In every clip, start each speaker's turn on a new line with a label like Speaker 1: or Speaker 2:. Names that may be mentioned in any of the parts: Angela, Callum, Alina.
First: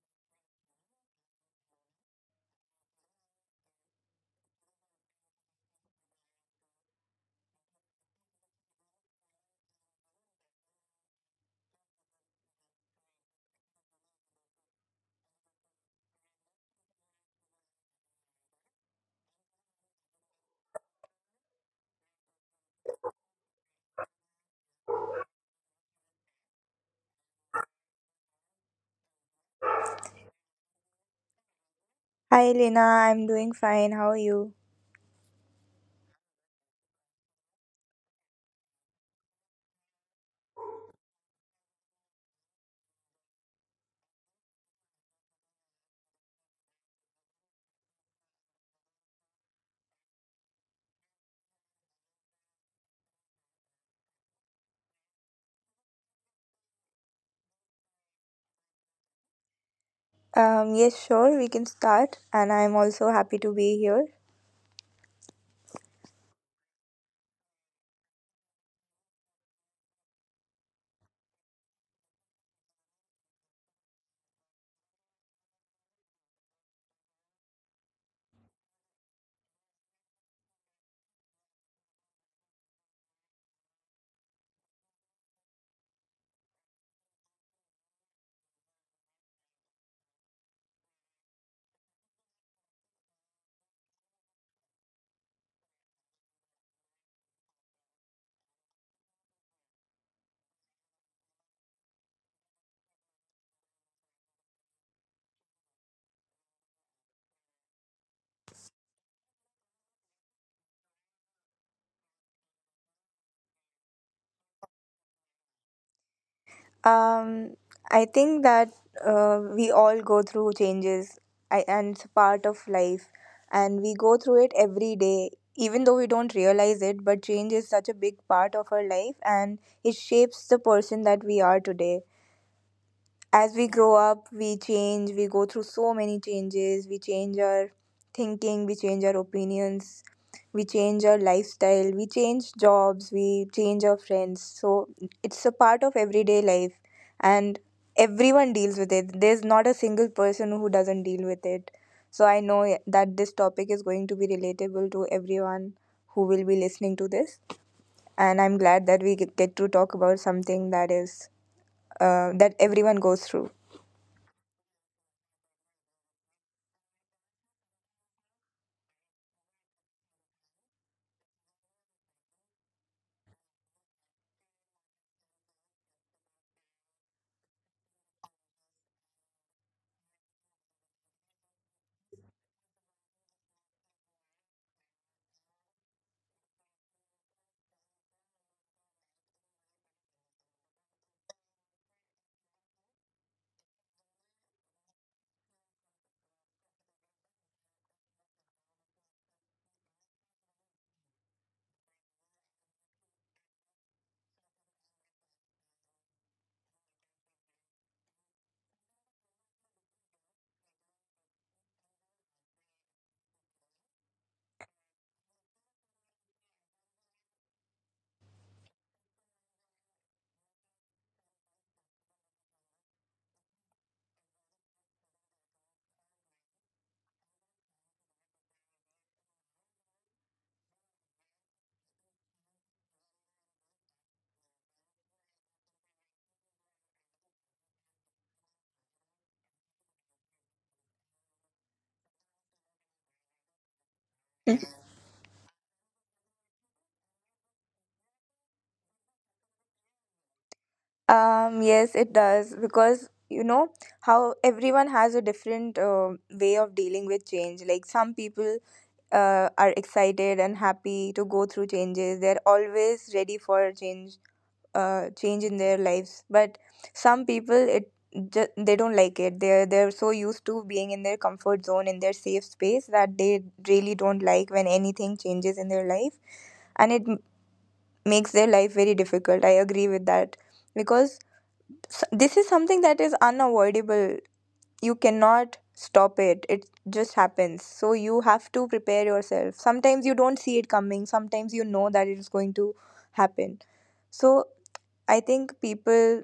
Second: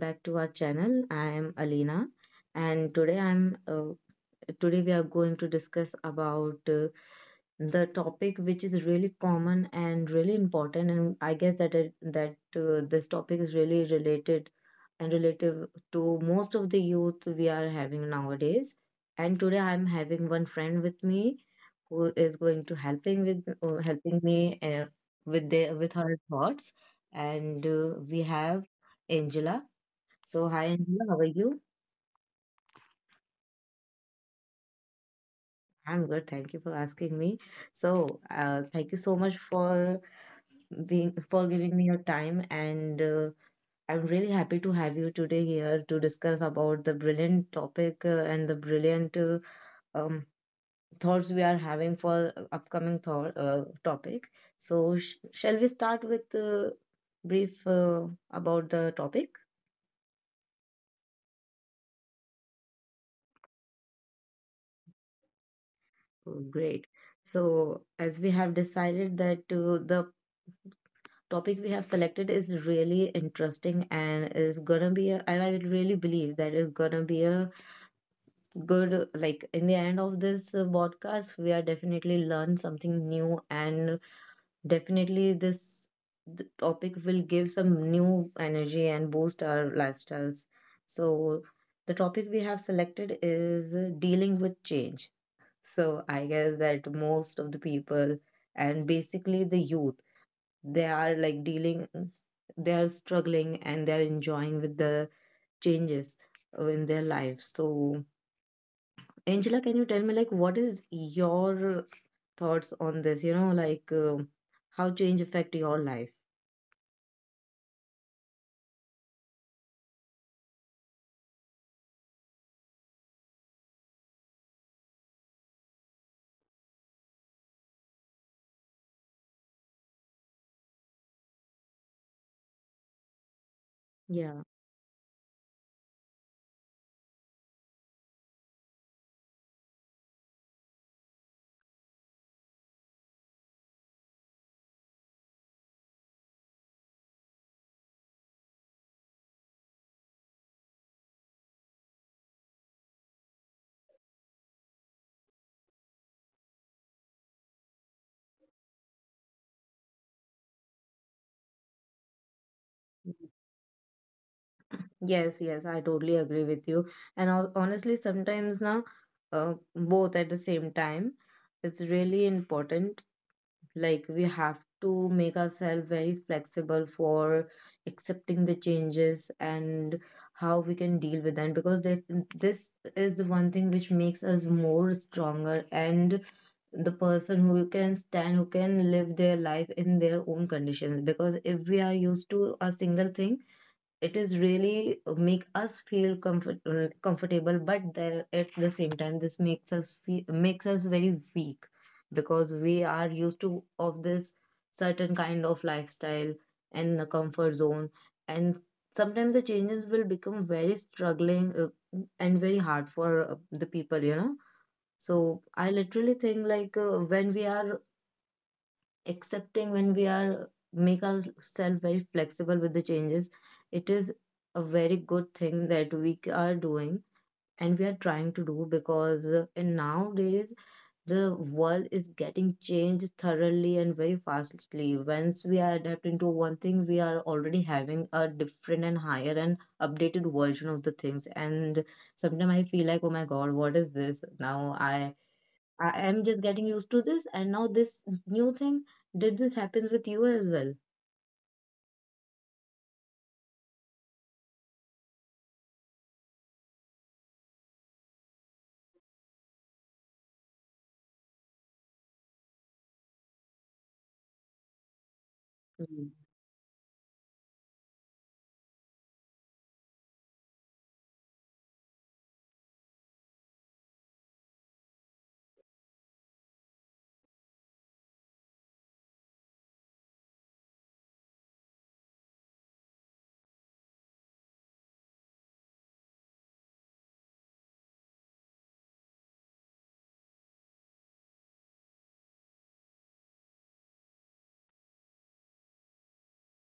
Speaker 1: back to our channel. I am Alina and today we are going to discuss about the topic, which is really common and really important, and I guess that this topic is really related and relative to most of the youth we are having nowadays. And today I'm having one friend with me who is going to helping me with their with her thoughts. And we have Angela. So hi Angela, how are you?
Speaker 2: Hi Lena, I'm doing fine. How are you?
Speaker 1: I'm good. Thank you for asking me. So, thank you so much for being for giving me your time, and I'm really happy to have you today here to discuss about the brilliant topic and the brilliant um, thoughts we are having for upcoming thought topic. So, sh shall we start with brief about the topic?
Speaker 2: Yes, sure, we can start, and I'm also happy to be here.
Speaker 1: Oh, great. So, as we have decided that the topic we have selected is really interesting and is gonna be a, and I really believe that is gonna be a good, like, in the end of this podcast we are definitely learn something new and definitely this topic will give some new energy and boost our lifestyles. So the topic we have selected is dealing with change. So I guess that most of the people, and basically the youth, they are like dealing, they are struggling and they're enjoying with the changes in their lives. So Angela, can you tell me, like, what is your thoughts on this? You know, like, how change affect your life?
Speaker 2: Um, I think that we all go through changes, and it's a part of life, and we go through it every day, even though we don't realize it. But change is such a big part of our life, and it shapes the person that we are today. As we
Speaker 1: Yeah.
Speaker 2: grow up, we change, we go through so many changes, we change our thinking, we change our opinions, we change our lifestyle, we change jobs, we change our friends. So it's a part of everyday life and everyone deals with it. There's not a single person who doesn't deal with it. So I know that this topic is going to be relatable to everyone who will be listening to this, and I'm glad that we get to talk about something that is that
Speaker 1: Mhm.
Speaker 2: everyone goes through.
Speaker 1: Yes, yes, I totally agree with you. And honestly, sometimes now, both at the same time, it's really important, like we have to make ourselves very flexible for accepting the changes and how we can deal with them because this is the one thing which makes us more stronger and the person who can stand, who can live their life in their own conditions, because if we are used to a single thing it is really make us feel comfortable, but then at the same time this makes us feel, makes us very weak because we are used to of this certain kind of lifestyle and the comfort zone, and sometimes the changes will become very struggling and very hard for the people, you know. So I literally think, like, when we are accepting, when we are make ourselves very flexible with the changes, it is a very good thing that are doing and we are trying to do, because in nowadays the world is getting changed thoroughly and very fastly. Once we are adapting to one thing, we are already having a different and higher and updated version of the things, and sometimes I feel like, oh my god, what is this now. I am just getting used to this, and now this new thing. Did this happen with you as well?
Speaker 2: Yes, it does, because you know how everyone has a different way of dealing with change. Like some people are excited and happy to go through changes. They're always ready for change, change in
Speaker 1: Mm.
Speaker 2: their lives. But some people, they don't like it. They're so used to being in their comfort zone, in their safe space, that they really don't like when anything changes in their life, and makes their life very difficult. I agree with that, because S this is something that is unavoidable. You cannot stop it. It just happens. So you have to prepare yourself. Sometimes you don't see it coming. Sometimes you know that it is going to happen. So I think people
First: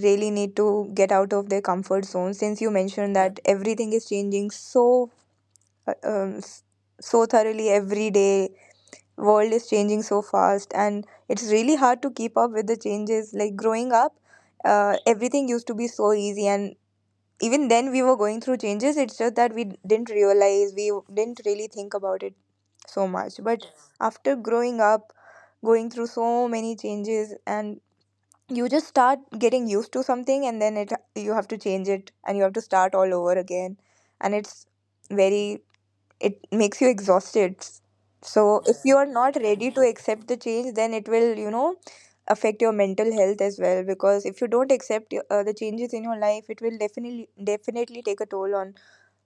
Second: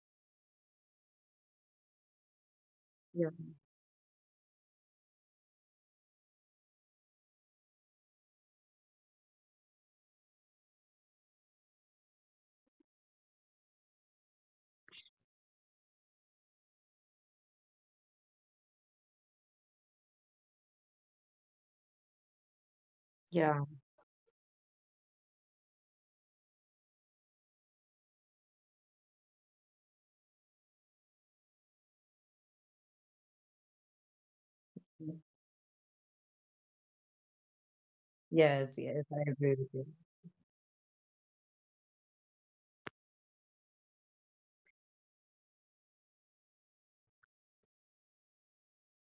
Speaker 2: really need to get out of their comfort zone, since you mentioned
Speaker 1: Yeah.
Speaker 2: that everything is changing so uh, um, s- so thoroughly every day, world is changing so fast and it's really hard to keep up with the changes. Like growing up, everything used to be so easy, and even then we were going through changes. It's just that we didn't realize, we didn't really think about it so much. But
Speaker 1: Yeah.
Speaker 2: yes, after growing up, going through so many changes, and you just start getting used to something, and then it you have to change it and you have to start all over again, and it's very, it makes you exhausted. So if
Speaker 1: Yes,
Speaker 2: you are
Speaker 1: yes, I
Speaker 2: not
Speaker 1: agree
Speaker 2: ready
Speaker 1: with
Speaker 2: to
Speaker 1: you.
Speaker 2: accept the change, then it will, you know, affect your mental health as well, because if you don't accept the changes in your life, it will definitely take a toll on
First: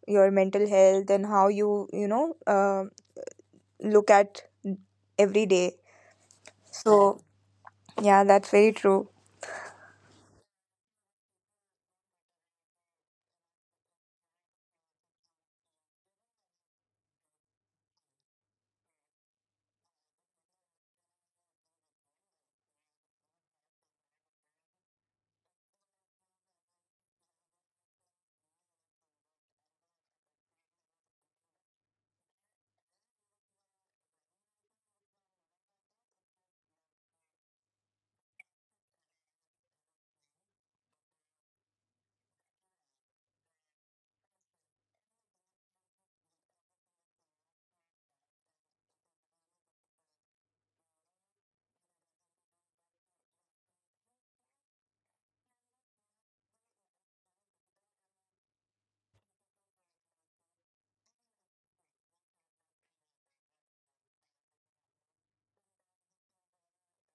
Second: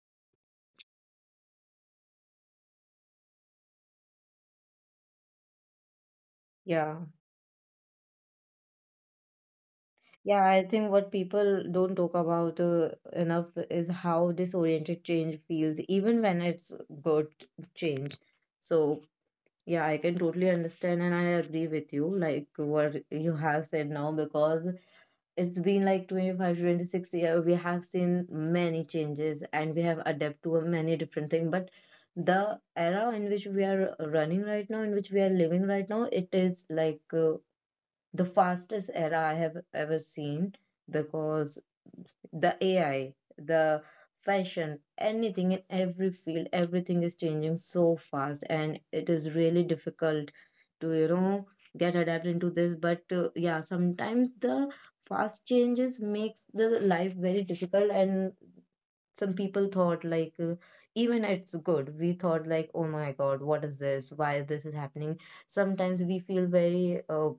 Speaker 2: your mental health and how you, you know, look at every day.
Speaker 1: Yeah.
Speaker 2: So yeah, that's very true.
Speaker 1: Yeah, I think what people don't talk about enough is how disoriented change feels, even when it's good change. So, yeah, I can totally understand and I agree with you, like what you have said now, because it's been like 25, 26 year we have seen many changes and we have adapted to many different things. But the era in which we are running right now, in which we are living right now, it is like the fastest era I have ever seen, because the AI, the fashion, anything, in every field, everything is changing so fast and it is really difficult to, you know, get adapted into this. But yeah, sometimes the fast changes makes the life very difficult, and some people thought like, even it's good, we thought like, oh my god, what is this, why this is happening. Sometimes we feel very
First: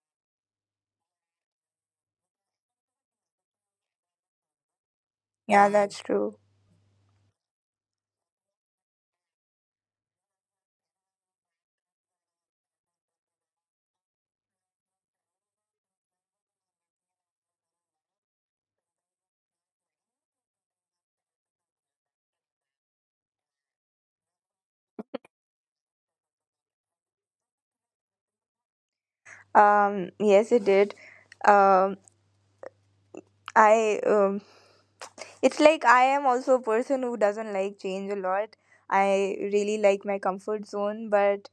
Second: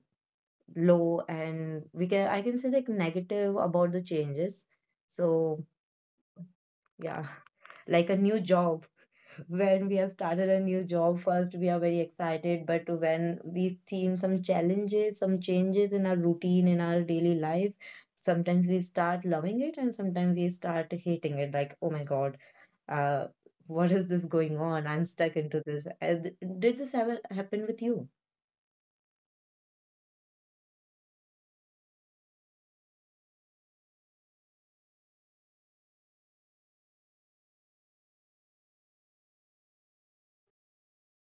Speaker 1: low, and we can, I can say, like, negative about the changes.
Speaker 2: Yeah,
Speaker 1: So
Speaker 2: that's true.
Speaker 1: yeah. Like a new job. When we have started a new job, first we are very excited, but when we've seen some challenges, some changes in our routine, in our daily life, sometimes we start loving it and sometimes we start hating it, like, oh my god, uh what is this going on, I'm stuck into this. Did this ever happen with you?
Speaker 2: Yes, it did. um I it's like I am also a person who doesn't like change a lot. I really like my comfort zone, but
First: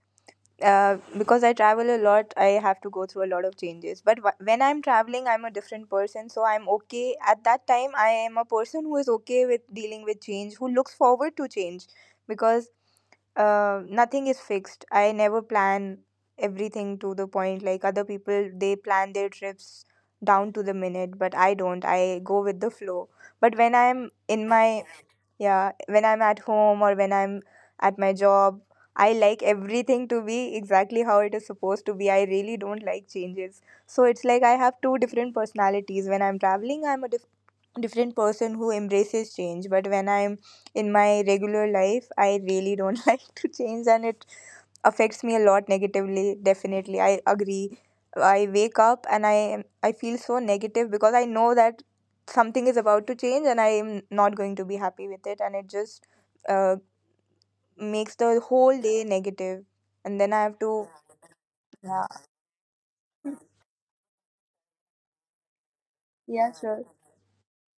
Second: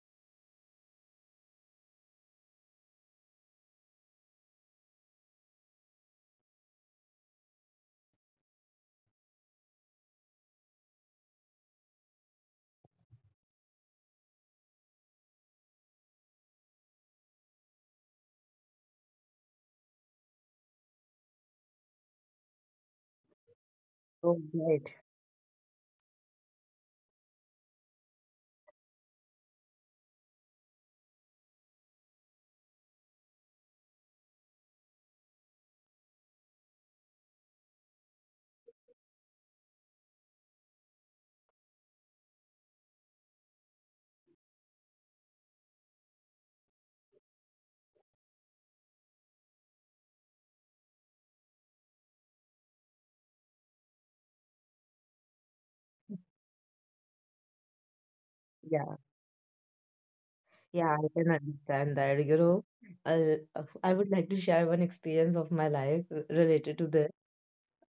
Speaker 2: because I travel a lot, I have to go through a lot of changes. But when I'm traveling, I'm a different person. So I'm okay. At that time, I am a person who is okay with dealing with change, who looks forward to change, because nothing is fixed. I never plan everything to the point like other people, they plan their trips down to the minute, but I don't. I go with the flow. But when I'm
Speaker 1: Oh,
Speaker 2: in my,
Speaker 1: great.
Speaker 2: yeah, when I'm at home or when I'm at my job, I like everything to be exactly how it is supposed to be. I really don't like changes. So it's like I have two different personalities. When I'm traveling, different person who embraces change. But when I'm in my regular life, I really don't like to change, and it affects me a lot negatively. Definitely, I agree. I wake up and I feel so negative, because I know that something is about to change and I am not going to be happy with it, and it just uh, makes the whole day negative. And then I have
Speaker 1: Yeah,
Speaker 2: to,
Speaker 1: I can understand
Speaker 2: yeah.
Speaker 1: that. You know, I would like to share one experience of my life
Speaker 2: Yeah,
Speaker 1: related to
Speaker 2: sure.
Speaker 1: this.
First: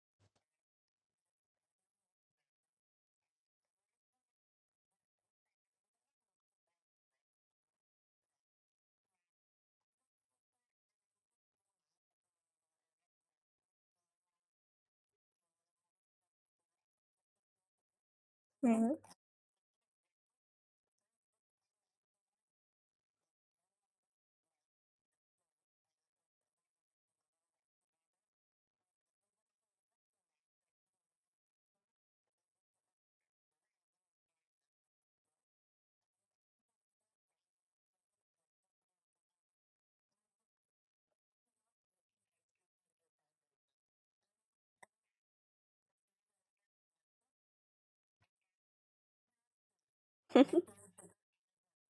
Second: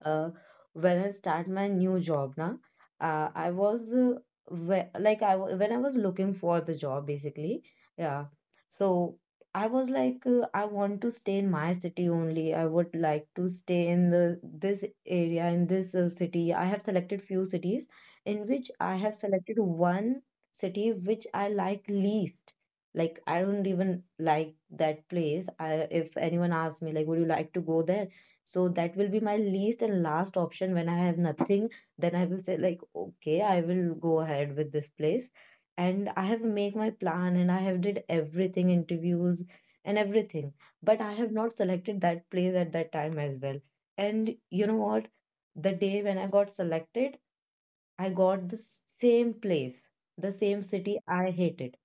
Speaker 1: Uh, when I start my new job now, I was like when I was looking for the job basically, yeah. So I was like, I want to stay in my city only. I would like to stay in the this area in this city. I have selected few cities, in which I
Speaker 2: Hmm.
Speaker 1: have selected one city which I like least, like I don't even like that place. I If anyone asks me like, would you like to go there? So that will be my least and last option. When I have nothing, then I will say like, okay, I will go ahead with this place. And I have made my plan and I have did everything, interviews and everything. But I have not selected that place at that time as well. And you know what? The day when I got selected, I got the same place, the same city I hated.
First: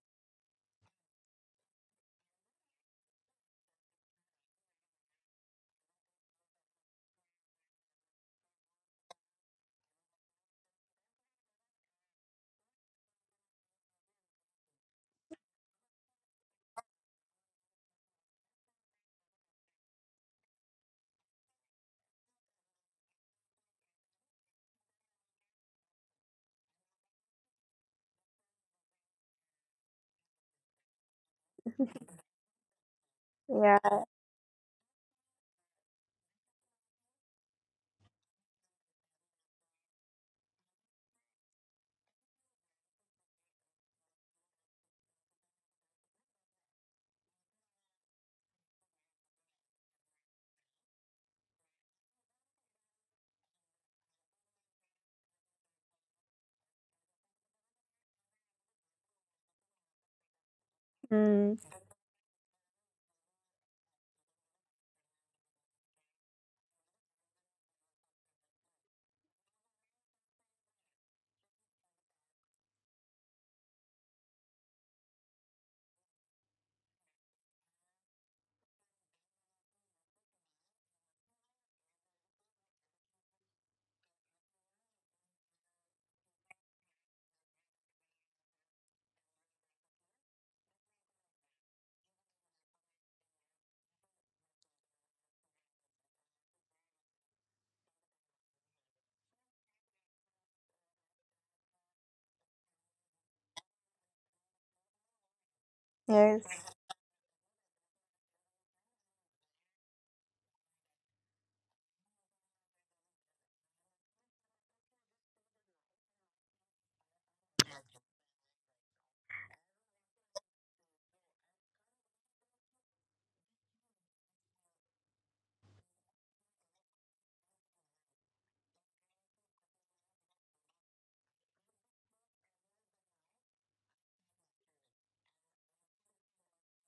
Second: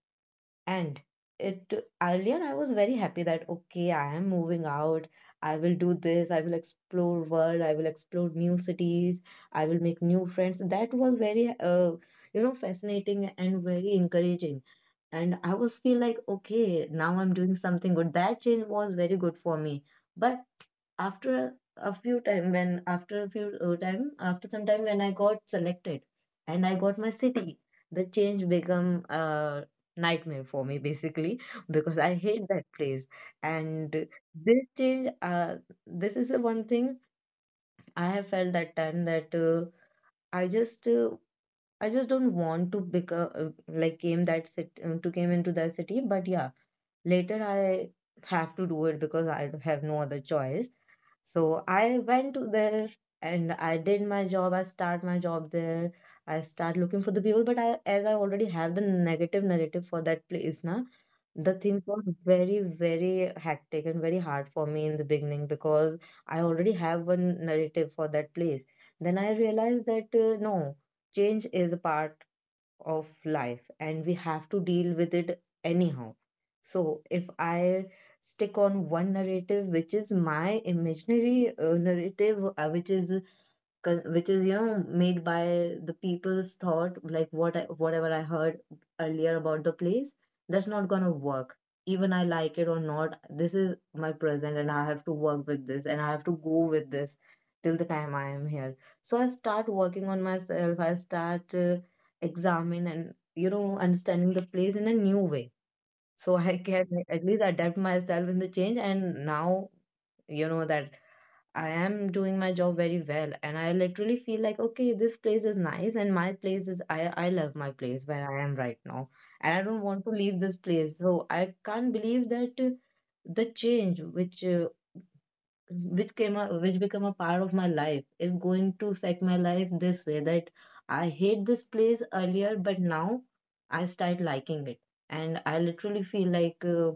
Speaker 1: And it earlier I was very happy that, okay, I am moving out, I will do this, I will explore world, I will explore new cities, I will make new friends. That was very you know, fascinating and very encouraging, and I was feel like, okay, now I'm doing something good, that change was very good for me. But after a, a few time, after some time, when I got selected and I got my city, the change become a nightmare for me basically because I hate that place.
Speaker 2: Yeah.
Speaker 1: And this change, this is the one thing I have felt that time, that I just uh, I just don't want to become like came that city to came into that city. But yeah, later I have to do it because I have no other choice. So I went to there and I did my job. I start my job there. I start looking for the people. But I, as I already have the negative narrative for that place, Na
Speaker 2: Mm.
Speaker 1: the things were very, very hectic and very hard for me in the beginning, because I already have one narrative for that place. Then I realized that, no, change is a part of life and we have to deal with it anyhow. So if I stick on one narrative, which is my imaginary narrative, which is which is, you know, made by the people's thought, like whatever I heard earlier about the place, that's not going to work. Even I like it or not, this is my present and I have to work with this and I have to go with this till the time I am here. So I start working on myself, I start examine and, you know, understanding the place in a new way, so I
Speaker 2: Yes.
Speaker 1: can at least adapt myself in the change. And now, you know that I am doing my job very well, and I literally feel like, okay, this place is nice and my place is, I love my place where I am right now, and I don't want to leave this place. So I can't believe that, the change which, which become a part of my life, is going to affect my life this way, that I hate this place earlier but now I start liking it. And I literally feel like,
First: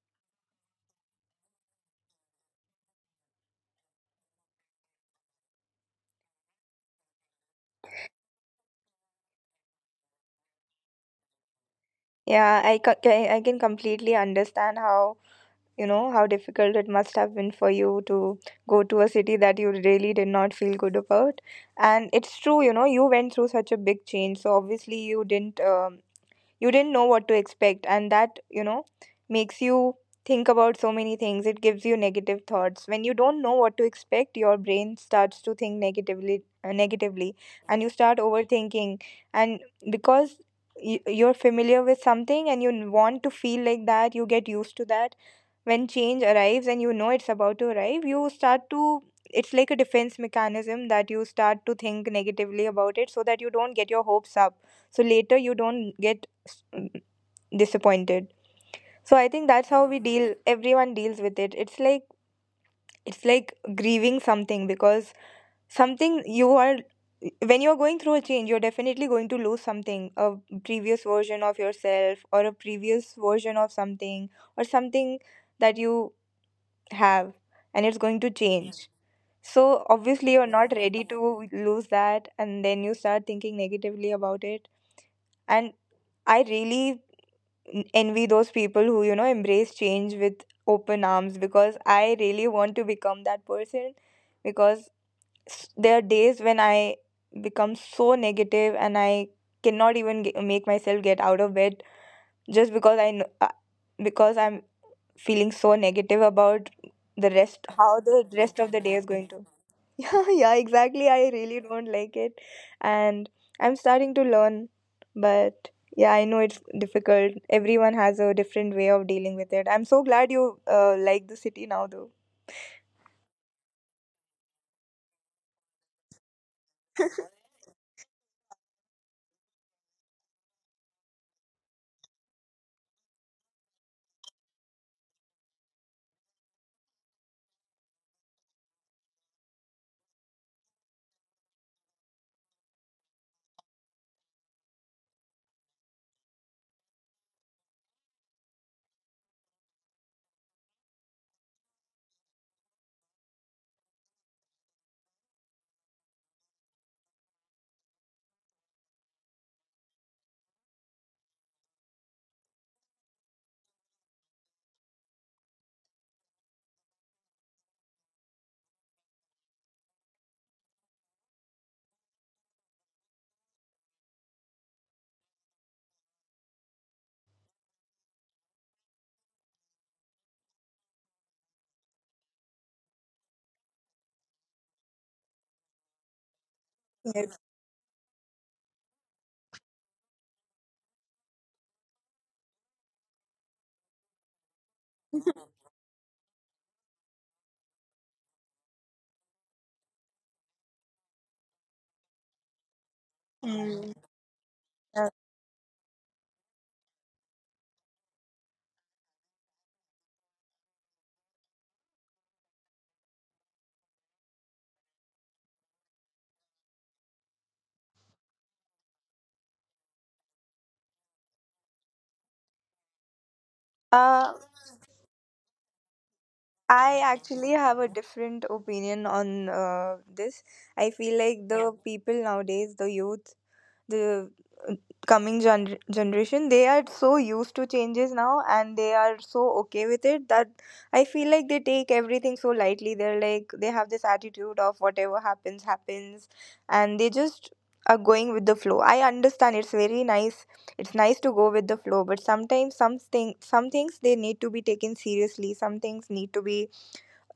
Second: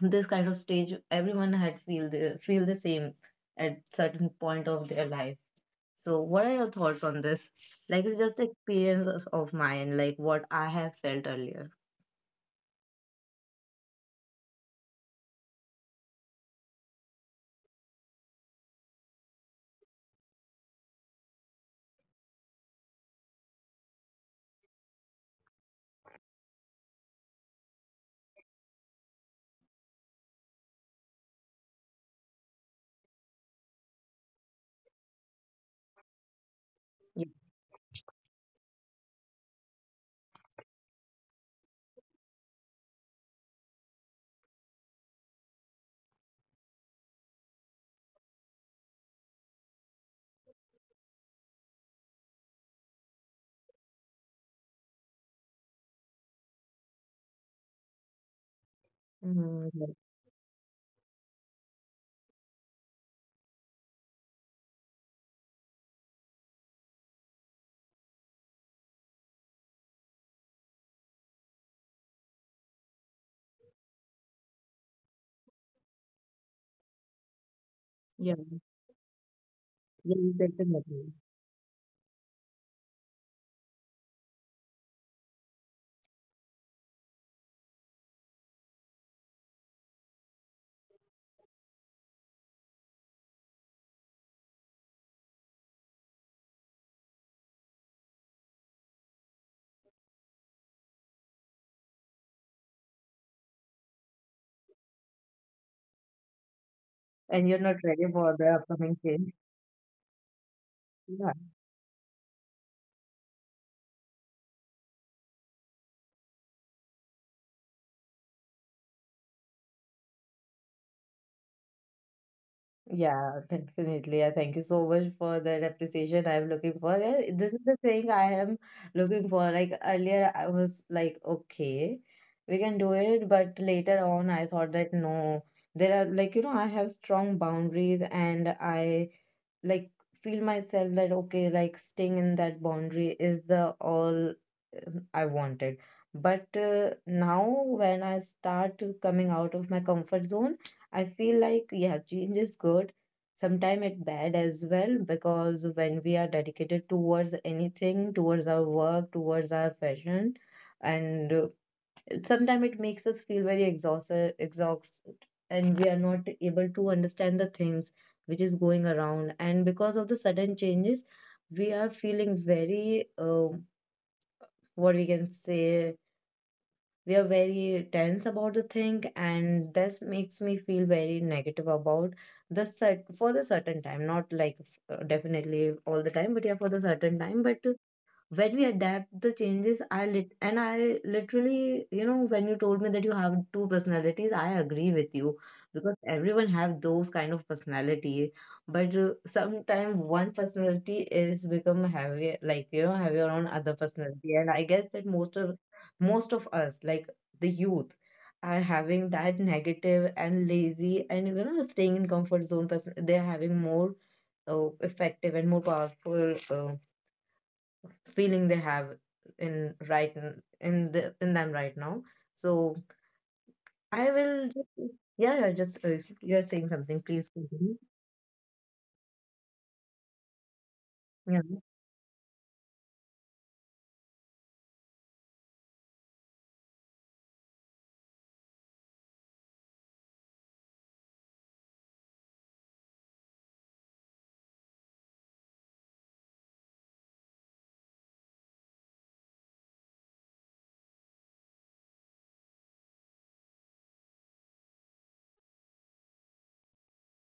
Speaker 1: this kind of stage everyone had feel the same at certain point of their life. So what are your thoughts on this? Like, it's just experience of mine, like what I have felt earlier.
Speaker 2: Yeah, I can completely understand how, you know, how difficult it must have been for you to go to a city that you really did not feel good about. And it's true, you know, you went through such a big change, so obviously you didn't know what to expect, and that, you know, makes you think about so many things. It gives you negative thoughts. When you don't know what to expect, your brain starts to think negatively,
Speaker 1: Yeah.
Speaker 2: negatively, and you start overthinking. And because you're familiar with something and you want to feel like that, you get used to that. When change arrives and you know it's about to arrive, you start to, it's like a defense mechanism, that you start to think negatively about it so that you don't get your hopes up, so later you don't get, mm, disappointed. So I think that's how
Speaker 1: Mhm,
Speaker 2: we
Speaker 1: yeah.
Speaker 2: deal, everyone deals with it. It's like, it's like grieving something, because something you are, when you're going through a change, you're definitely going to lose something, a previous version of yourself or a previous version of something, or something that you have, and it's going to
Speaker 1: Yeah.
Speaker 2: change. So
Speaker 1: Yeah,
Speaker 2: obviously you're not ready
Speaker 1: definitely.
Speaker 2: to lose that, and then you start thinking negatively about it. And I really envy those people who, you know, embrace change with open arms, because I really want to become that person. Because there are days when I become so negative and I cannot even make myself get out of bed, just because I know, because I'm feeling so negative about the rest,
Speaker 1: And you're not
Speaker 2: how the
Speaker 1: ready for
Speaker 2: rest
Speaker 1: the
Speaker 2: of the day is
Speaker 1: upcoming
Speaker 2: going to,
Speaker 1: change.
Speaker 2: yeah. Yeah, exactly, I really don't like it. And I'm starting to learn, but yeah, I know it's difficult. Everyone has a different way of dealing with it. I'm so glad you like the city now though.
Speaker 1: Yeah, definitely. I thank you so much for that appreciation I'm looking for. Yeah, this is the thing I am looking for. Like earlier, I was like, okay, we can do it, but later on, I thought that no, there are, like, you know, I have strong boundaries, and I, like, feel myself that, okay, like staying in that boundary is the all I wanted. But now when I start to coming out of my comfort zone, I feel like, yeah, change is good. Sometime it bad as well, because when we are dedicated towards anything, towards our work, towards our passion, and sometimes it makes us feel very exhausted. And we are not able to understand the things which is going around, and because of the sudden changes, we are feeling very, what we can say, we are very tense about the thing, and this makes me feel very negative about the set for the certain time, not like, definitely all the time, but yeah, for the
Speaker 2: Yes.
Speaker 1: certain time. But when we adapt the changes, I lit and I literally, you know, when you told me that you have two personalities, I agree with you, because everyone have those kind of personality. But sometimes one personality is become heavier, like, you know, heavier on
Speaker 2: Mm.
Speaker 1: other personality, and I guess
Speaker 2: Yeah.
Speaker 1: that most of us, like, the youth, are having that negative and lazy and, you know, staying in comfort zone person, they're having more effective and more powerful feeling they have in right n- in the in them right now. So I
Speaker 2: uh,
Speaker 1: will just, yeah, yeah, just, you're saying
Speaker 2: I
Speaker 1: something, please
Speaker 2: actually have
Speaker 1: continue.
Speaker 2: a different opinion on this. I feel like
Speaker 1: Yeah,
Speaker 2: the people nowadays, the youth, the uh, coming generation, they are so used to changes now and they are so okay with it, that I feel like they take everything so lightly. They're like, they have this attitude of whatever happens happens, and they just are going with the flow. I understand, it's very nice, it's nice to go with the flow, but sometimes some things they need to be taken seriously, some things need to be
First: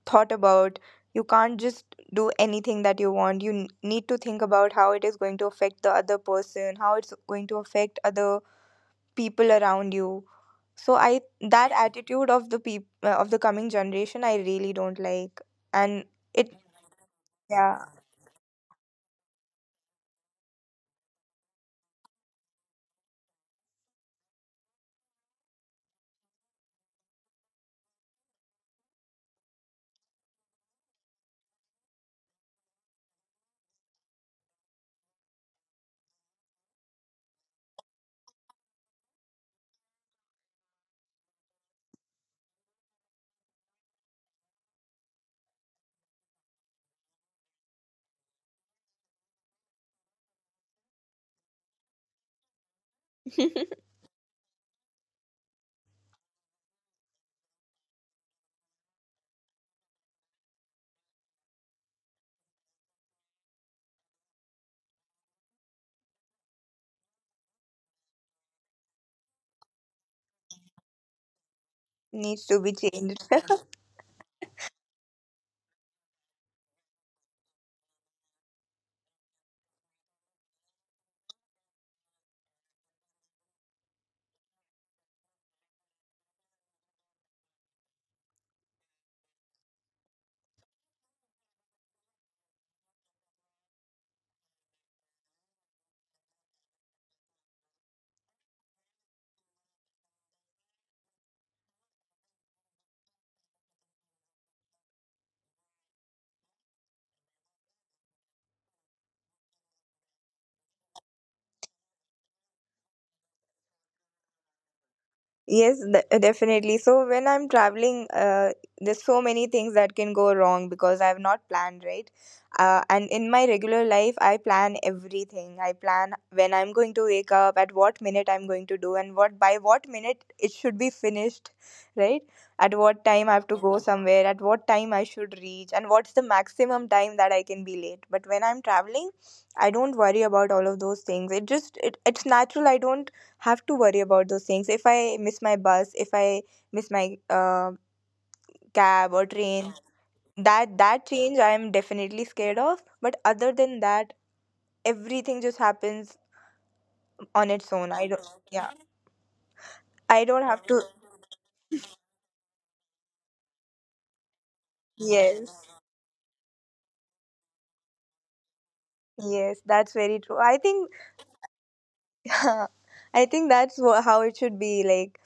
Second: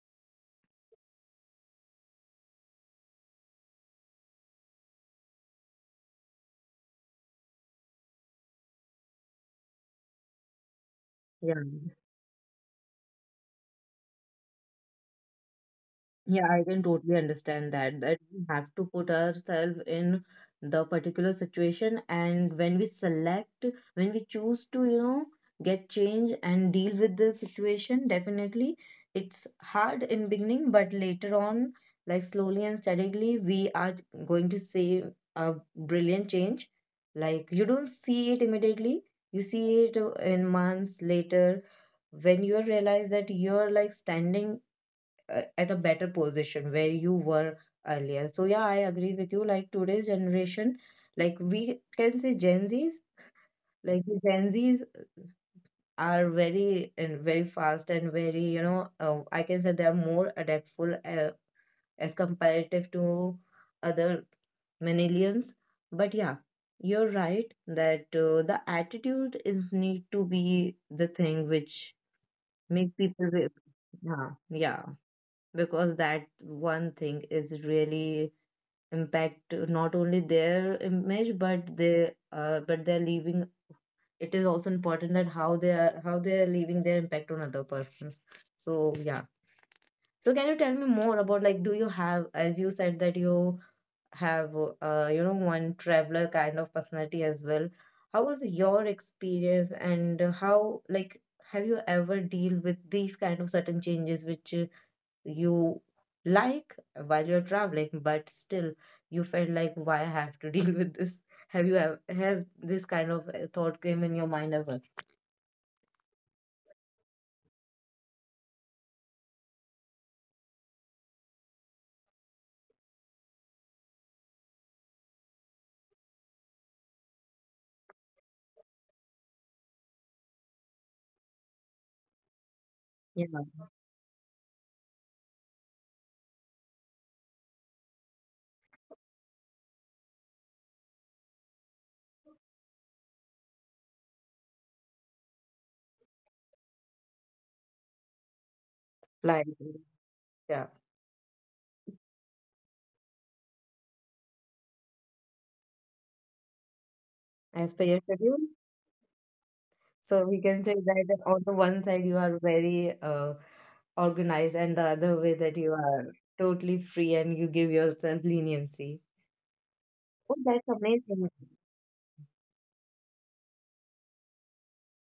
Speaker 2: thought about. You can't just do anything that you want. You need to think about how it is going to affect the other person, how it's going to affect other people around you. So I,
Speaker 1: yeah.
Speaker 2: that attitude of the of the coming generation I really don't like, and
Speaker 1: Yeah,
Speaker 2: it,
Speaker 1: I can totally understand
Speaker 2: yeah,
Speaker 1: that, that we have to put ourselves in the particular situation, and when we select, when we choose to, you know, get change and deal with the situation, definitely it's hard in beginning, but later on, like slowly and steadily, we are going to see a brilliant change. Like, you don't see it immediately, you see it in months later, when you realize that you're like standing at a better position where you were earlier. So yeah, I agree with you. Like today's generation, like we can say Gen Zs, like the Gen Zs are very and very fast, and very, you know, I can say they are more adaptful as comparative to other millennials. But yeah, you're right that the attitude is need to be the thing which
Speaker 2: needs to be
Speaker 1: make people.
Speaker 2: changed.
Speaker 1: Yeah, yeah, because that one thing is really impact, not only their image, but they but they're leaving. It is also important that how they are, how they are leaving their impact on other persons. So yeah, so can you tell me more about, like, do you have, as you said that you have, you know, one traveler kind of personality as well? How was your experience, and how, like, have you ever deal with these kind of certain changes which you, like, while you're traveling, but still you felt like, why I have to deal with this? Have this kind of thought came in your mind ever?
Speaker 2: Yes, definitely. So when I'm traveling, there's so many things that can go wrong, because I've not planned, right? And in my regular life, I plan everything. I plan when I'm going to wake up, at what minute I'm going to do, and what by what minute it should be finished, right? At what time
Speaker 1: Yeah,
Speaker 2: I have to go somewhere, at what time I should reach, and what's the maximum time that I can be late. But when I'm traveling, I don't worry about all of those things. It just, it's natural. I don't have to worry about those things. If I miss my bus, if I miss my cab or
Speaker 1: like,
Speaker 2: train, that
Speaker 1: yeah,
Speaker 2: that change I am definitely scared of. But other than that, everything just happens on its
Speaker 1: as
Speaker 2: own.
Speaker 1: per
Speaker 2: I
Speaker 1: your
Speaker 2: don't.
Speaker 1: schedule.
Speaker 2: Yeah, I
Speaker 1: So
Speaker 2: don't
Speaker 1: we
Speaker 2: have
Speaker 1: can
Speaker 2: to.
Speaker 1: say that on the one side you are very organized, and the other
Speaker 2: Yes,
Speaker 1: way that you are totally free, and you give yourself leniency.
Speaker 2: yes, that's very true.
Speaker 1: Oh,
Speaker 2: I
Speaker 1: that's
Speaker 2: think,
Speaker 1: amazing.
Speaker 2: I think that's how it should be. Like,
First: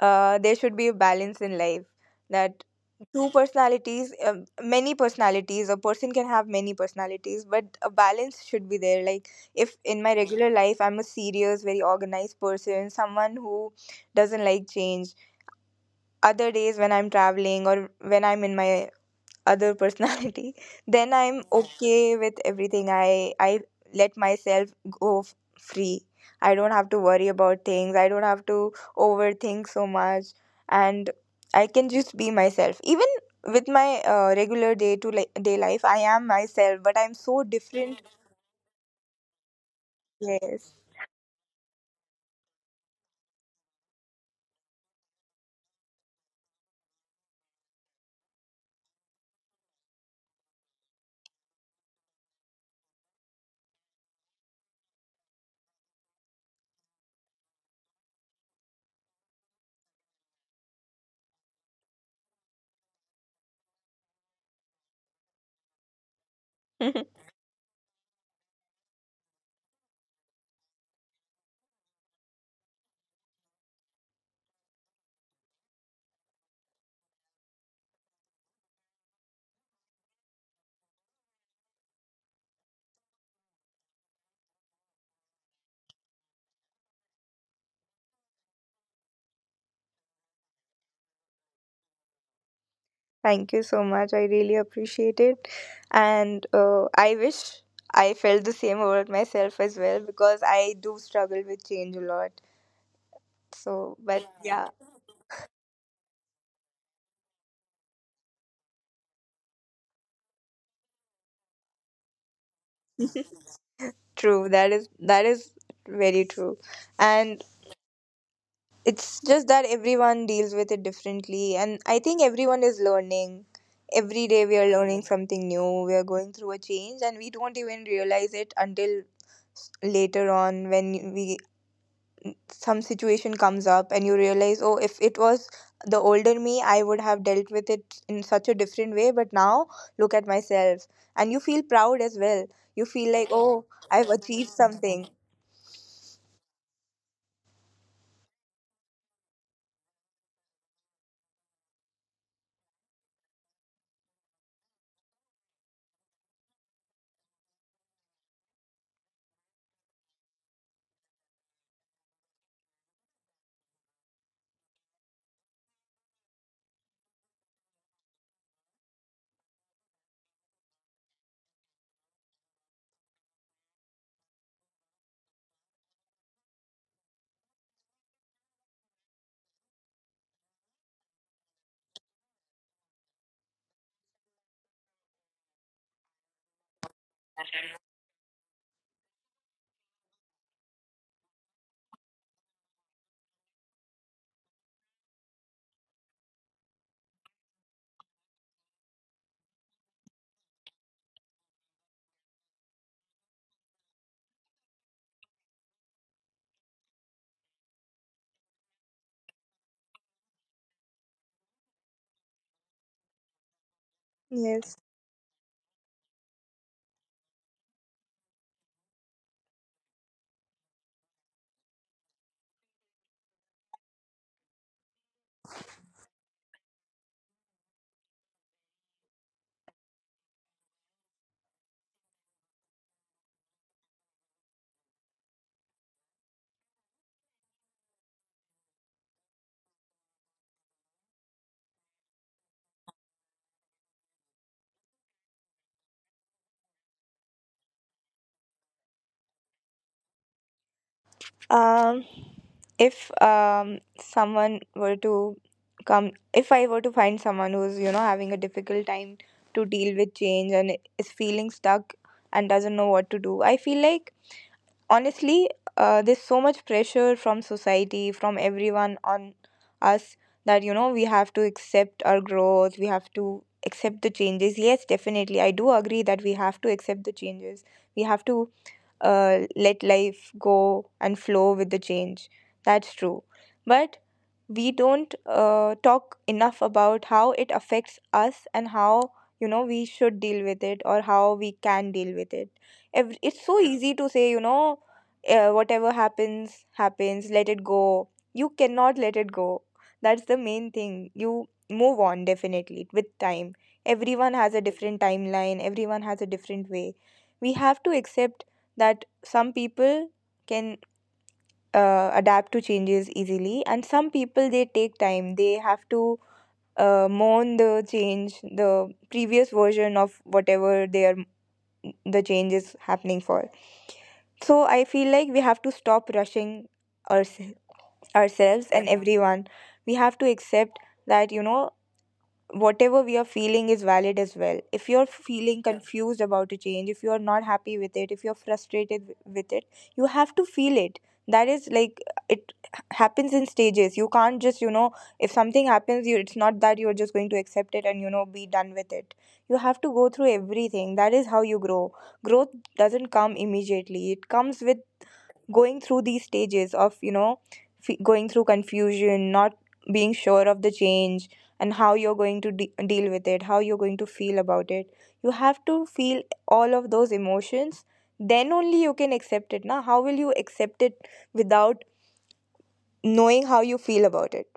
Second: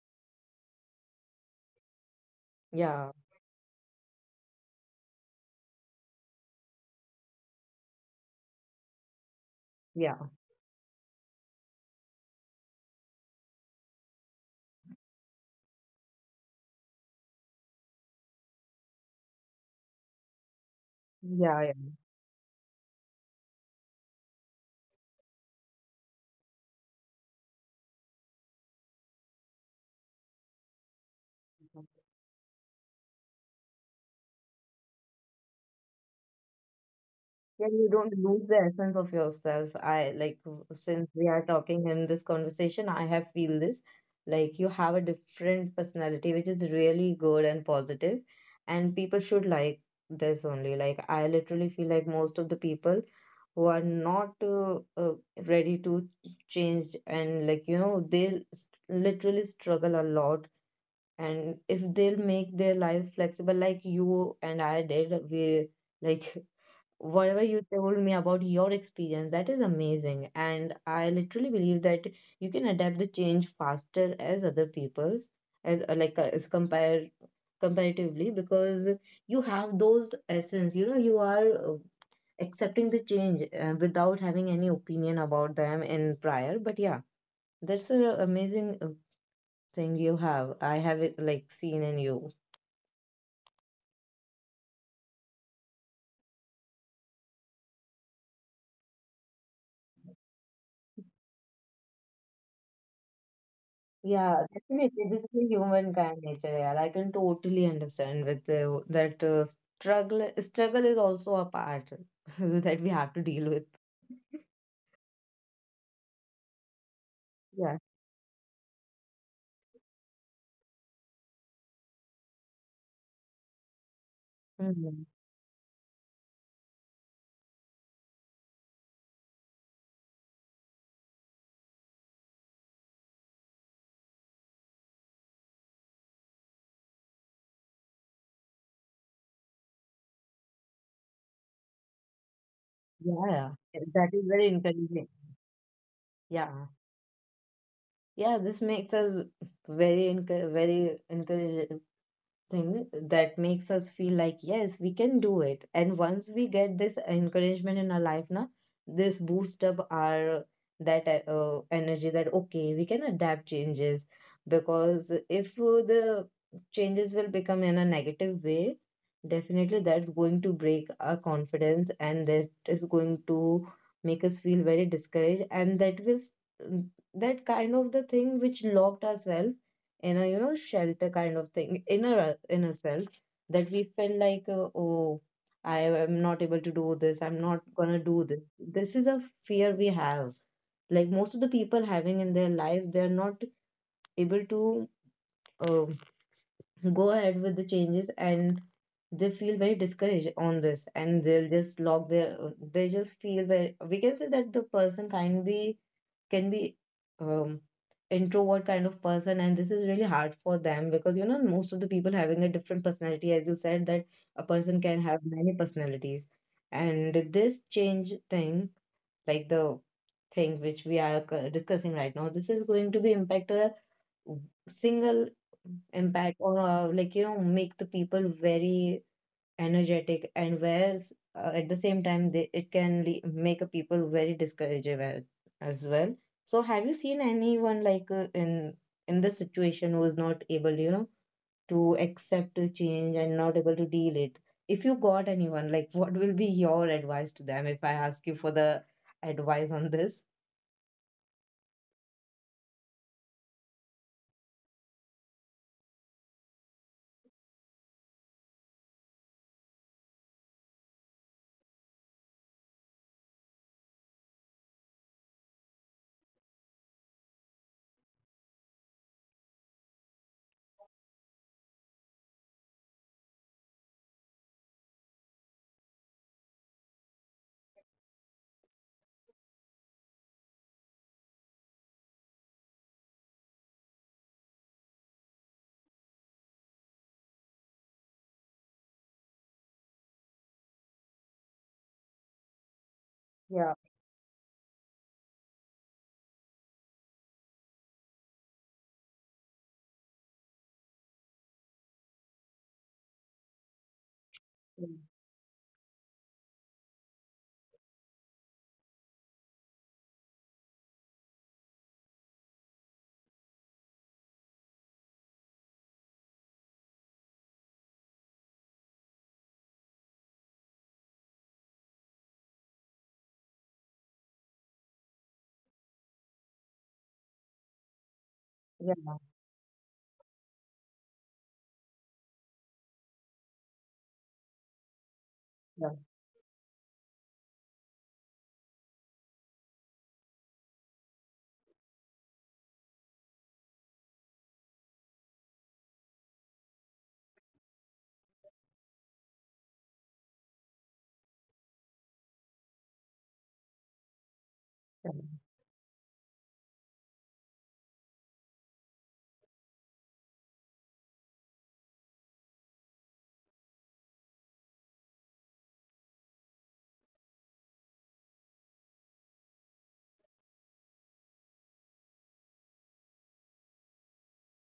Speaker 2: there should be a balance in life. That
Speaker 1: Yeah,
Speaker 2: two personalities, many personalities, a person can have many personalities, but a balance should be there. Like if in my
Speaker 1: yeah,
Speaker 2: regular life I'm a serious, very organized person, someone who doesn't like change, other days when I'm traveling or when I'm in my other personality then I'm
Speaker 1: yeah,
Speaker 2: okay with everything. I let myself go free. I don't have to worry about things, I don't have to overthink so much, and I can
Speaker 1: yeah.
Speaker 2: just be myself. Even with my regular day life, I am myself, but I'm so
Speaker 1: Yeah, you
Speaker 2: different.
Speaker 1: don't lose the essence of yourself. I like,
Speaker 2: Yes.
Speaker 1: since we are talking in this conversation, I have feel this, like, you have a different personality, which is really good and positive, and people should like this only. Like, I literally feel like most of the people who are not ready to change, and, like, you know, they literally struggle a lot. And if they'll make their life flexible, like you and I did, we, like, whatever you told me about your experience, that is amazing, and I literally believe that you can adapt the change faster as other people's, as like as compare comparatively, because you have those essence, you know, you are uh, accepting the change without having any opinion about them in prior. But yeah, that's an amazing thing you have, I have it like seen in you.
Speaker 2: Thank you so much, I really appreciate it. And I wish I felt the same about myself as well, because I do struggle with change a lot. So, but
Speaker 1: Yeah,
Speaker 2: yeah,
Speaker 1: definitely. This is a human kind nature. Yeah, like, I can totally understand with that struggle. Struggle is also a part that we have to
Speaker 2: yeah.
Speaker 1: deal with.
Speaker 2: True. That is very true. And
Speaker 1: Yeah.
Speaker 2: it's just that everyone deals with it differently, and I think everyone is learning. Every day we are
Speaker 1: Mhm.
Speaker 2: learning something new. We are going through a change, and we don't even realize it until later on when we some situation comes up and you realize, oh, if it was the older me, I would have dealt with it in such a different way, but now look at myself and you feel proud as well. You
Speaker 1: Yeah,
Speaker 2: feel like,
Speaker 1: yeah.
Speaker 2: oh,
Speaker 1: Yeah, that
Speaker 2: I've
Speaker 1: is very
Speaker 2: achieved
Speaker 1: encouraging.
Speaker 2: something.
Speaker 1: Yeah. Yeah, this makes us very encourage thing, that makes us feel like, yes, we can do it. And once we get this encouragement in our life now, this boost up our, that energy, that okay, we can adapt changes. Because if the changes will become in a negative way, definitely that's going to break our confidence, and that is going to make us feel very discouraged. And that will that kind of the thing which locked ourselves in a, you know, shelter kind of thing, inner inner self, that we felt like, oh, I am not able to do this, I'm not gonna do this. This is a fear we have, like most of the people having in their life. They're not able to uh, go ahead with the changes, and they feel very discouraged on this, and they'll just lock their, they just feel very, we can say that the person can be um introvert kind of person. And this is really hard for them, because, you know, most of the people having a different personality, as you said, that a
Speaker 2: Yes.
Speaker 1: person can have many personalities. And this change thing, like the thing which we are discussing right now, this is going to be impact single impact, or like, you know, make the people very energetic, and whereas at the same time, they it can make a people very discouraged as well. So have you seen anyone, like, in this situation, who is not able, you know, to accept the change and not able to deal it? If you got anyone, like, what will be your advice to them, if I ask you for the advice on this?
Speaker 2: um if someone were to come, if I were to find someone who's, you know, having a difficult time to deal with change and is feeling stuck and doesn't know what to do, I feel like, honestly, there's so much pressure from society, from everyone on us that, you know, we have to accept our growth, we have to accept the changes. Yes, definitely. I do agree that we have to accept the changes. We have to let life go and flow with the change. That's true. But we don't talk enough about how it affects us and how, you know, we should deal with it or how we can deal with it. It's so
Speaker 1: Yeah,
Speaker 2: easy to say, you know, whatever happens happens, let it go. You cannot let it go. That's the main thing. You move on, definitely, with time. Everyone has a different timeline, everyone has a different way. We have to accept that some people can adapt to changes easily, and some people they take time, they have to mourn the change, the previous version of whatever they are, the change is happening for. So I feel like we have to stop rushing ourse- ourselves and
Speaker 1: yeah,
Speaker 2: everyone. We have to accept that, you know, whatever we are feeling is valid as well. If you're feeling, yeah,
Speaker 1: yeah,
Speaker 2: confused about a change, if you're not happy with it, if you're frustrated with it, you have to feel it. That is like it happens in stages. You can't just, you know, if something happens, you it's not that you're just going to accept it and, you know, be done with it. You have to go through everything. That is how you grow. Growth doesn't come immediately. It comes with
Speaker 1: yeah.
Speaker 2: going through these stages of, you know, going through confusion, not being sure of the change and how you're going to deal with it, how you're going to feel about it. You have to feel all of those emotions, then only you can accept it. Now how will you accept it without knowing how you feel about it?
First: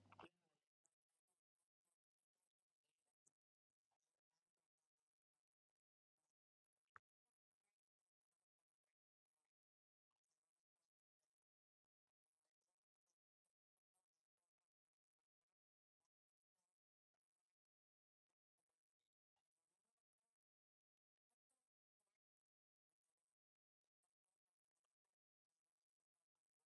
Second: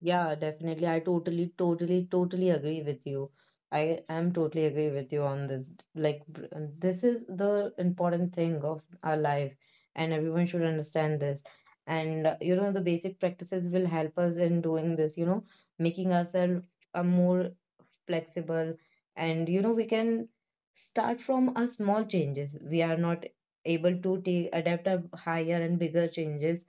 Speaker 1: Yeah, definitely. I totally, totally, totally agree with you. I am totally agree with you on this. Like, this is the important thing of our life, and everyone should understand this. And you know, the basic practices will help us in doing this, you know, making ourselves a more flexible, and, you know, we can start from a small changes. We are not able to take adapt a higher and bigger changes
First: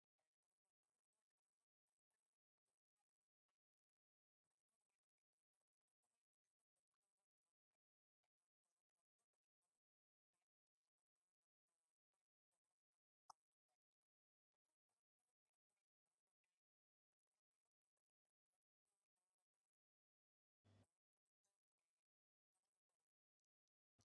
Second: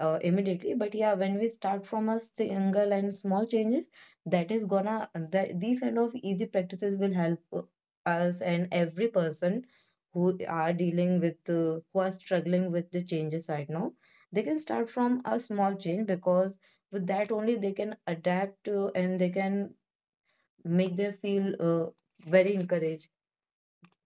Speaker 1: immediately. But yeah, when we start from a single and small changes, that is gonna, that these kind of easy practices will help us and every person who are dealing with, who are struggling with the changes right now, they can start from a small change, because with that only they can adapt to, and they can make them feel very encouraged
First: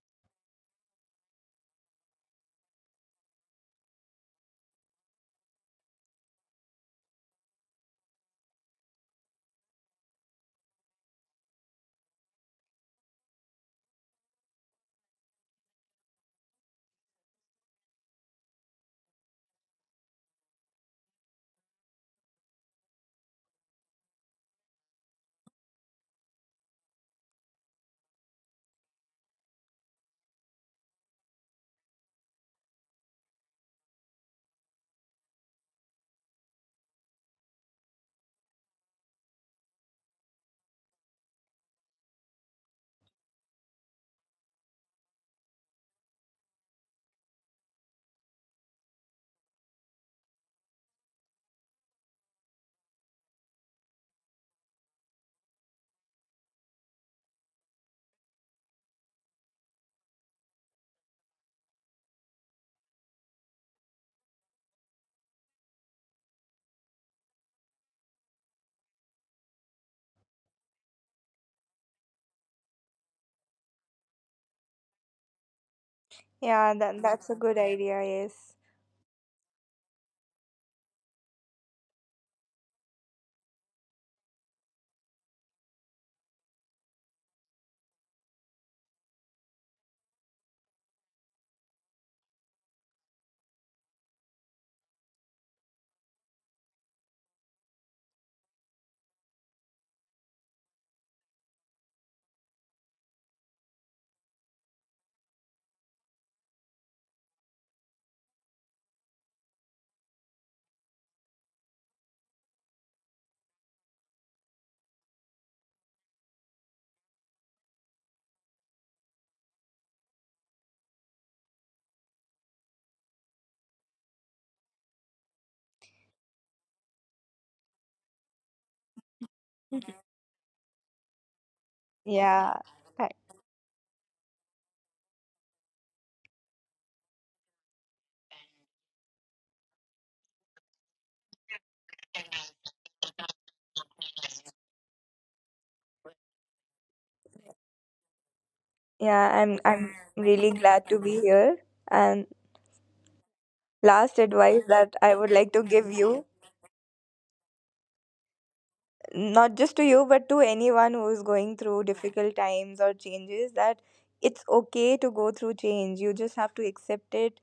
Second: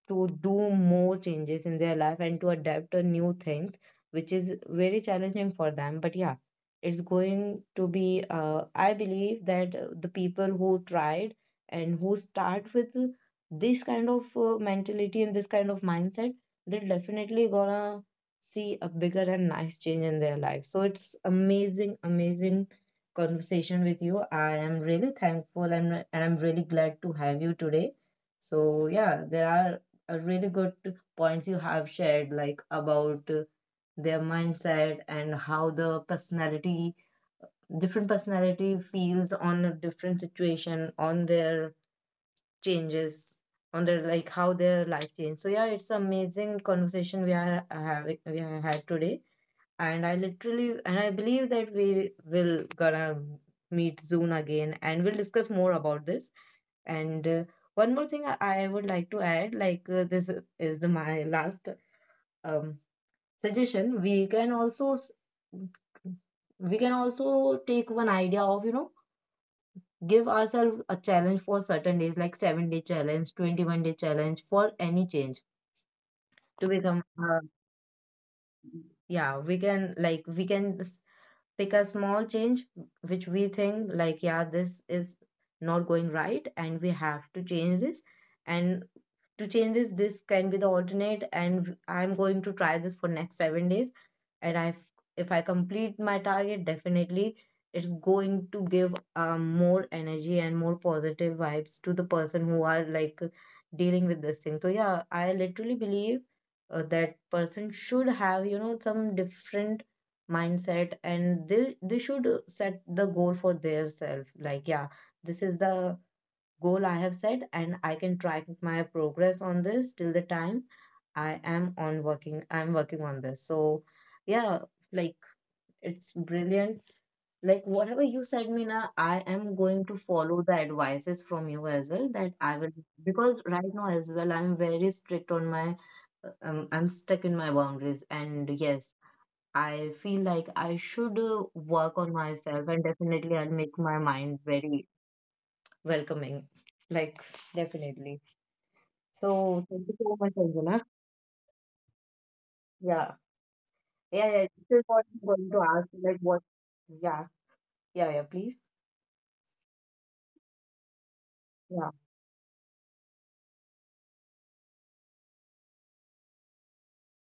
Speaker 1: to do more changes in their life, and to adapt to new things, which is very challenging for them. But yeah, it's going to be, I believe that the people who tried and who start with this kind of mentality and this kind of mindset, they're definitely gonna see a bigger and nice change in their life. So it's amazing, amazing conversation with you. I am really thankful, and I'm really glad to have you today. So, yeah, there are really good points you have shared, like about their mindset and how the personality, different personality feels on a different situation, on their changes, on their, like, how their life change. So, yeah, it's amazing conversation we are having, we have had today. And I literally, and I believe that we will gonna meet soon again, and we'll discuss more about this. And one more thing I would like to add, like, this is the, my last um, suggestion. We can also take one idea of, you know, give ourselves a challenge for certain days, like 7-day challenge, 21-day challenge for any change
Speaker 2: Yeah,
Speaker 1: to
Speaker 2: that,
Speaker 1: become,
Speaker 2: that's a good idea, yes.
Speaker 1: yeah, we can, like, we can pick a small change which we think, like, yeah, this is not going right, and we have to change this. And to change this, this can be the alternate, and I'm going to try this for next 7 days. And I if I complete my target, definitely it's going to give more energy and more positive vibes to the person who are, like, dealing with this thing. So yeah, I literally believe that person should have, you know, some different mindset, and they should set the goal for their self, like, yeah, this is the goal I have set, and I can track my progress on this till the time I'm working on this. So yeah, like, it's brilliant, like whatever you said, Mina, I am going to follow the advices from you as well, that
Speaker 2: Yeah,
Speaker 1: I will.
Speaker 2: I.
Speaker 1: Because right now as well, I'm very strict on my I'm stuck in my boundaries. And yes, I feel like I should work on myself, and definitely I'll make my mind very welcoming. Like, definitely.
Speaker 2: Yeah,
Speaker 1: So, thank
Speaker 2: I'm
Speaker 1: you so much,
Speaker 2: really glad
Speaker 1: Anjana.
Speaker 2: to be here. And
Speaker 1: Yeah.
Speaker 2: last
Speaker 1: Yeah, yeah.
Speaker 2: advice
Speaker 1: This
Speaker 2: that
Speaker 1: is
Speaker 2: I
Speaker 1: what
Speaker 2: would
Speaker 1: I'm
Speaker 2: like to
Speaker 1: going to
Speaker 2: give
Speaker 1: ask.
Speaker 2: you,
Speaker 1: Like, what? Yeah. Yeah, yeah, please.
Speaker 2: not just to you, but to anyone who is going through
Speaker 1: Yeah.
Speaker 2: difficult times or changes, that it's okay to go through change. You just have to accept it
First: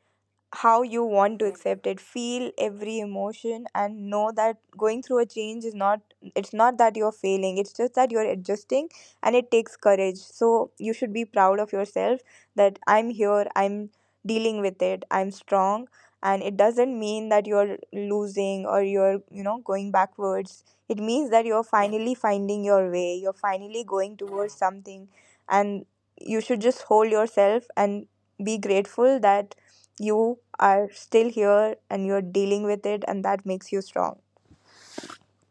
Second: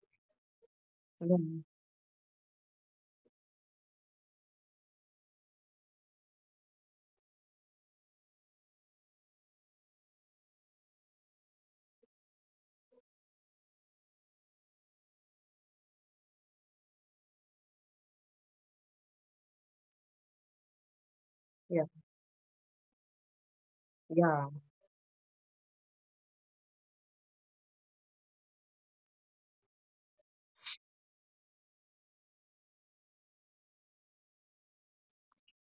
Speaker 2: how you want to
Speaker 1: Yeah.
Speaker 2: accept it, feel every emotion, and know that going through a change is not, it's not that you're failing, it's just that you're adjusting, and it takes courage, so you should be proud of yourself that I'm here, I'm dealing with it, I'm strong. And it doesn't mean that you're losing or you're, you know, going backwards. It means that you're
Speaker 1: Yeah.
Speaker 2: finally finding your way, you're finally going
Speaker 1: Yeah.
Speaker 2: towards something. And you should just hold yourself and be grateful that you are still here and you're dealing with it, and that makes you strong.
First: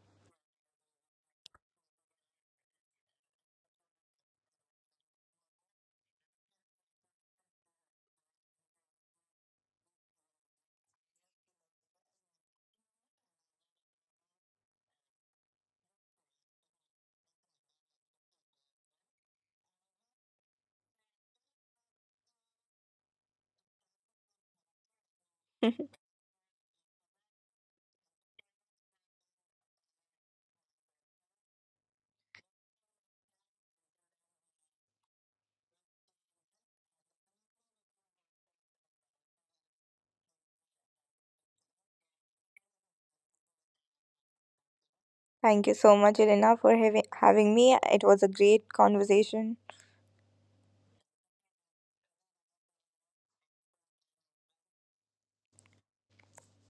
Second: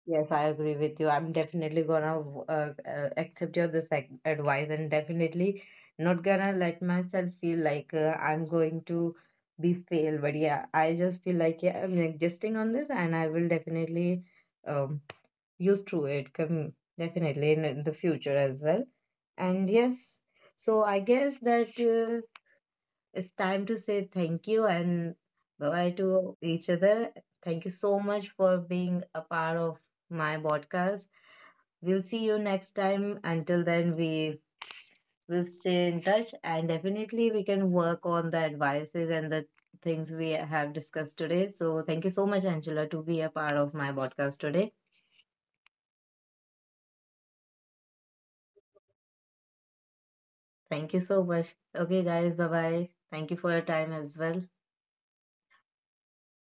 Speaker 1: Yes, I agree with you. I'm definitely gonna accept your this, like, advice, and definitely not gonna let myself feel like, I'm going to be fail. But yeah, I just feel like, yeah, I'm existing on this, and I will definitely um used to it come definitely in the future as well. And yes, so I guess that, it's time to say thank you and bye-bye to each other. Thank you so much for being a part of my podcast. We'll see you next time. Until then, we will stay in touch, and definitely we can work on the advices and the things we have discussed today. So thank you so much, Angela, to be a part of my podcast today.
Speaker 2: Thank you so much, Elena, for having me. It was a great conversation.
Speaker 1: Thank you so much. Okay, guys, bye bye. Thank you for your time as well.